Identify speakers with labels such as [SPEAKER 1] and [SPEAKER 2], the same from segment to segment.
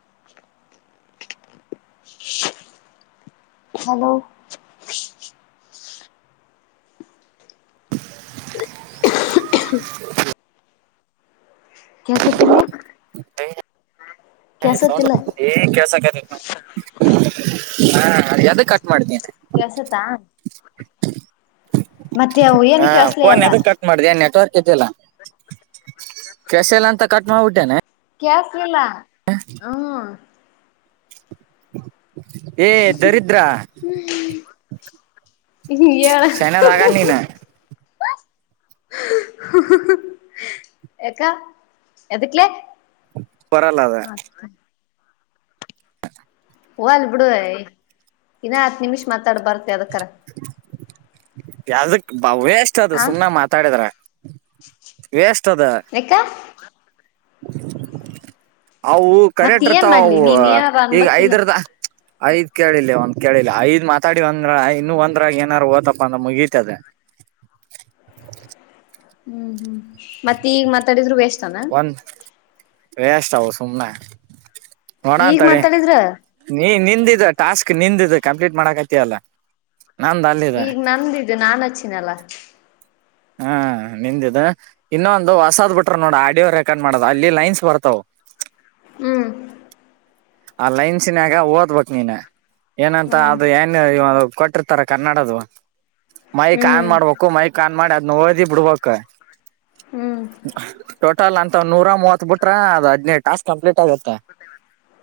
[SPEAKER 1] [unintelligible] Hello
[SPEAKER 2] ಹ
[SPEAKER 1] ಕೆಸತಿಲ್ಲಿ
[SPEAKER 2] ಹ ಹ ಸೌ
[SPEAKER 1] ಕೆಸತಿಲ್ಲ
[SPEAKER 2] ಏ ಕೆಲ್ಸಕ್ ಹ ಎದ ಕಟ್ ಮಾಡತೀಿ
[SPEAKER 1] ಕೆಳ್ಸತ್ತಾ ಮತ್ತೆ ಅವು ಏನ್
[SPEAKER 2] ಹಾ
[SPEAKER 1] ಕೆಳ್ಸ್ಲ
[SPEAKER 2] ಫೋನ್
[SPEAKER 1] ಅಲ್ಲ
[SPEAKER 2] ಎದಕ್ ಕಟ್ ಮಾಡಿದೆ ನೆಟ್ವರ್ಕ್ ತಿಲ್ಲ ಕೆಶ ಎಲ್ ಅಂತ ಕಟ್ ಮಾಡ್ಬಿಟ್ಟೇನೆ
[SPEAKER 1] ಕ್ಯಾಸ್ಲಲ್ಲ ಹ್ಮ್
[SPEAKER 2] ಏ ದರಿದ್ರ
[SPEAKER 1] ಇ ಹೇಳಾ
[SPEAKER 2] ಚೈನಾ ನಾಗ ನೀನ
[SPEAKER 1] ಎಕ್ಕ ಎದಕ್ಕಲ
[SPEAKER 2] ಕೊರಲ್ಲ ಅದ
[SPEAKER 1] ಹಓ ಅಲ್ ಬಿಡು ಇನ್ನ ಹತ್ತು ನಿಮಿಷ್ ಮಾತಾಡ್ ಬರ್ತ್ತ ಅದಕ್ಕ
[SPEAKER 2] ಯಾವ್ದಕ್ ಭವ್ಯಷ್ಟ ಅದು
[SPEAKER 1] ಹಾ
[SPEAKER 2] ಸುಮ್ನೆ ಮಾತಾಡಿದ್ರ ಎೇಷ್ಟ ಅದ
[SPEAKER 1] ಯಕ್ಕ
[SPEAKER 2] ಅವು
[SPEAKER 1] ಮತ್ ಏನ್
[SPEAKER 2] ಕರೆಟ್ರತಾವ
[SPEAKER 1] ಮಾಡ್ಲಿ
[SPEAKER 2] ಅವು
[SPEAKER 1] ನೀನ್ ಏನಾರ
[SPEAKER 2] ಈಗ
[SPEAKER 1] ಅನ್ಬೇಕಿಲ್ಲ
[SPEAKER 2] ಐದ್ರದ ಐದ್ ಕೇಳಿಲ್ಲ ಒಂದ್ ಕೇಳಿಲ್ಲ ಐದ್ ಮಾತಾಡಿ ಒಂದ್ರ ಇನ್ನು ಒಂದ್ರಾಗ ಏನಾರು ಓ್ತಪ್ಪ ಆಗಿತ್ತು ಅಂದ್ರ ಮುಗತು.
[SPEAKER 1] ಹ್ಮ್ ಹ್ಮ್ ಮತ್ತ ಈಗ ಮಾತಾಡಿದ್ರು ಎಷ್ಟ
[SPEAKER 2] ಒಂದ ವೆಸ್ಟ್ ಹ ಸುಮನೆ
[SPEAKER 1] ಈಗ
[SPEAKER 2] ನೋಡನತಡಿ
[SPEAKER 1] ಮಾತಾಡಿದ್ರ
[SPEAKER 2] ನೀ ನಿಂದಿದ ಟಾಸ್ಕ್ ನಿಂದಿದ ಕಂಪ್ಲೀಟ್ ಮಾಡಕತಿಯಲ್ಲ
[SPEAKER 1] ಈಗ್ ನಂದಿದ್ದು ನನಾಚ್ಚಿನಲ್ಲ
[SPEAKER 2] ಹಾ ನಿಂದಿದ ಇನ್ನೊಂದು ಹೊಸಾದ್ ಬಿಟರು ನೋಡ ಆಡಿಯೋ ರೆಕಾರ್ಡ್ ಮಾಡೋದು ಅಲ್ಲಿ ಲೈನ್ಸ್ ಬರ್ತಾವವು
[SPEAKER 1] ಹ್ಮ್
[SPEAKER 2] ಆ ಲೈನ್ಸಿನಾಗ ಓದ್ಬೇಕಕ್ ನೀನ್ ಏನಂತ
[SPEAKER 1] ಹ್ಮ್
[SPEAKER 2] ಅದು ಏನ್ ಕೊಟ್ಟಿರ್ತಾರ ಕನ್ನಡದು ಮೈಕ್
[SPEAKER 1] ಹ್ಮ್
[SPEAKER 2] ಆನ್ ಮಾಡ್ಬೇಕು ಮೈಕ್ ಆನ್ ಮಾಡಿ ಅ ಓದಿ ಬಿಡಬೇಕು
[SPEAKER 1] ಹ್ಮ್
[SPEAKER 2] ಅಂತ ಒಂದ ನೂರ ಮೂವತ್ ಬಿಟ್ರ ಅದು ಹದಿನೈದು ಟಾಸ್ಕ್ ಕಂಪ್ಲೀಟ್ ಆಗುತ್ತೆ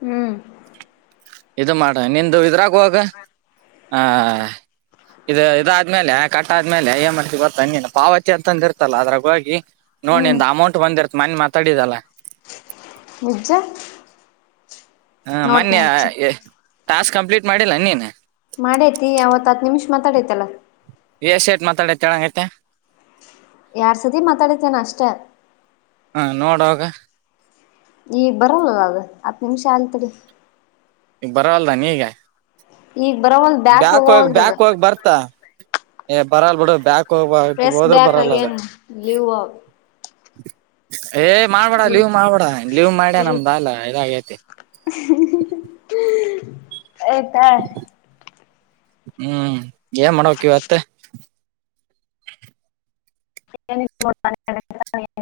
[SPEAKER 1] ಹ್ಮ್
[SPEAKER 2] ಇದು ಮಾಡ ನಿಂದು ಇದ್ರಾಗುವಾಗ ಹ ಇದು ಇದಾದ್ಮೇಲೆ ಕಟ್ ಆದ್ಮೇಲೆ ಏ ಮಾಡ್ತಿ ಗೊತ್ತ ನೀನ್ನನು ಪಾವತಿ ಅಂತಂದ ಇರ್ತಲ್ಲ ಅದ್ರಾಗ ಹೋಗಿ
[SPEAKER 1] ಹ್ಮ್
[SPEAKER 2] ನೋಡಿಂದ ಅಮೌಂಟ್ ಒಂದಿರ್ತತ್ ಮನ್ನೆ ಮಾತಾಡಿದಲ್ಲಾ
[SPEAKER 1] ನಿಜ
[SPEAKER 2] ಹಾ
[SPEAKER 1] ನೋಡ್ತನಿ
[SPEAKER 2] ಮೊನ್ನೆ
[SPEAKER 1] ಇರ್ಚ
[SPEAKER 2] ಟಾಸ್ಕ್ ಕಂಪ್ಲೀಟ್ ಮಾಡಿಲ್ಲ ನೀನ
[SPEAKER 1] ಮಾಡೇತಿ ಯಾವತ್ತು ಹತ್ತು ನಿಮಿಷ ಮಾತಾಡೈತಲ್ಲಾ
[SPEAKER 2] ಎಸ್ೇಟ್ ಮಾತಾಡೇಳೋಂಗೈತೆ
[SPEAKER 1] ಎರೆಡು ಸತಿ ಮಾತಾಡಿತೇನೆ ಅಷ್ಟೇ
[SPEAKER 2] ಹಾಂ ನೋಡೊಗ
[SPEAKER 1] ಈ ಬರಲ್ಲಲ್ಲ ಅದು ಹತ್ ನಿಮಿಷ ಹಂತ್ನಿರಿ
[SPEAKER 2] ಈಗ ಬರಲ್ಲಲ್ದ ನೀ ಈಗ
[SPEAKER 1] ಈಗ ಬರವಲ್ತು
[SPEAKER 2] ಬ್ಯಾಕ್ ಹೋಗ ಬ್ಯಾಕ್ ಹೋಗಿ ಬರ್ತ ಏ ಬರಲ್ ಬಿಡ ಬ್ಯಾಕ್ ಕೋಗಬತು
[SPEAKER 1] ಪ್ರೆಸ್
[SPEAKER 2] ಹೋದ್ರ
[SPEAKER 1] ಬ್ಯಾಕ್
[SPEAKER 2] ಬರಲ್ಲ ಅದ
[SPEAKER 1] ಅಗೇನ್ ಲೀವ್
[SPEAKER 2] ಏ್ ಮಾಡ್ಬೇಡ ಲೀವ್ ಮಾಡ್ಬೇಡ ಲೀವ್ ಮಾಡ್ಯಾ ನಮ್ದ ಅಲ್ಲ ಇದಾಗೈತಿ
[SPEAKER 1] ಎ ಹಾ
[SPEAKER 2] ಹ್ಮ್ ಏನ್ ಮಾಡ್ಬೇಕಕ್ವತ್ತೆ
[SPEAKER 1] ಹೂ ಎ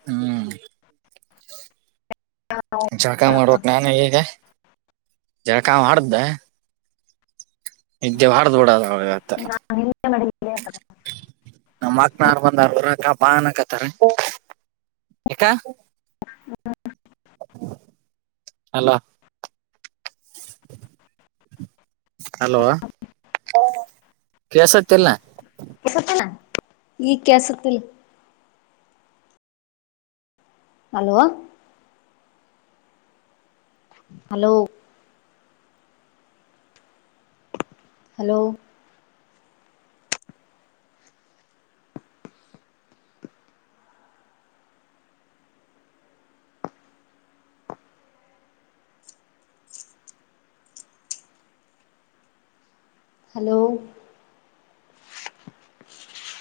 [SPEAKER 2] ಹ್ಮ
[SPEAKER 1] ಹಾ
[SPEAKER 2] ಜಳಕಾ ಮಾಡಬೇಕಕ್ ನಾನು ಹೀಗೆ ಜಳಕಾಯ ಮಾಡ್ದೆ ಇದಿದ್ದೆ ಬಾರ್ದ್ ಬಿಡ ಆ್ತ
[SPEAKER 1] ಡ
[SPEAKER 2] ನಮ್ಮ ಅಕ್ನಾರ್ ಬಂದ್ರ ಅ ಬಾನಕತಾರ ಕ
[SPEAKER 1] ಹ್ಮ
[SPEAKER 2] ಅಲ್ಲ ಹಲೋ ಕಸತ್ತಲ್ನಾ
[SPEAKER 1] ಸತ್ತಲ್ಲ ಈ ಕಸತ್ತಿಲ್ಲ ಹಲೋ ಹಲೋ ಹಲೋ ಹಲೋ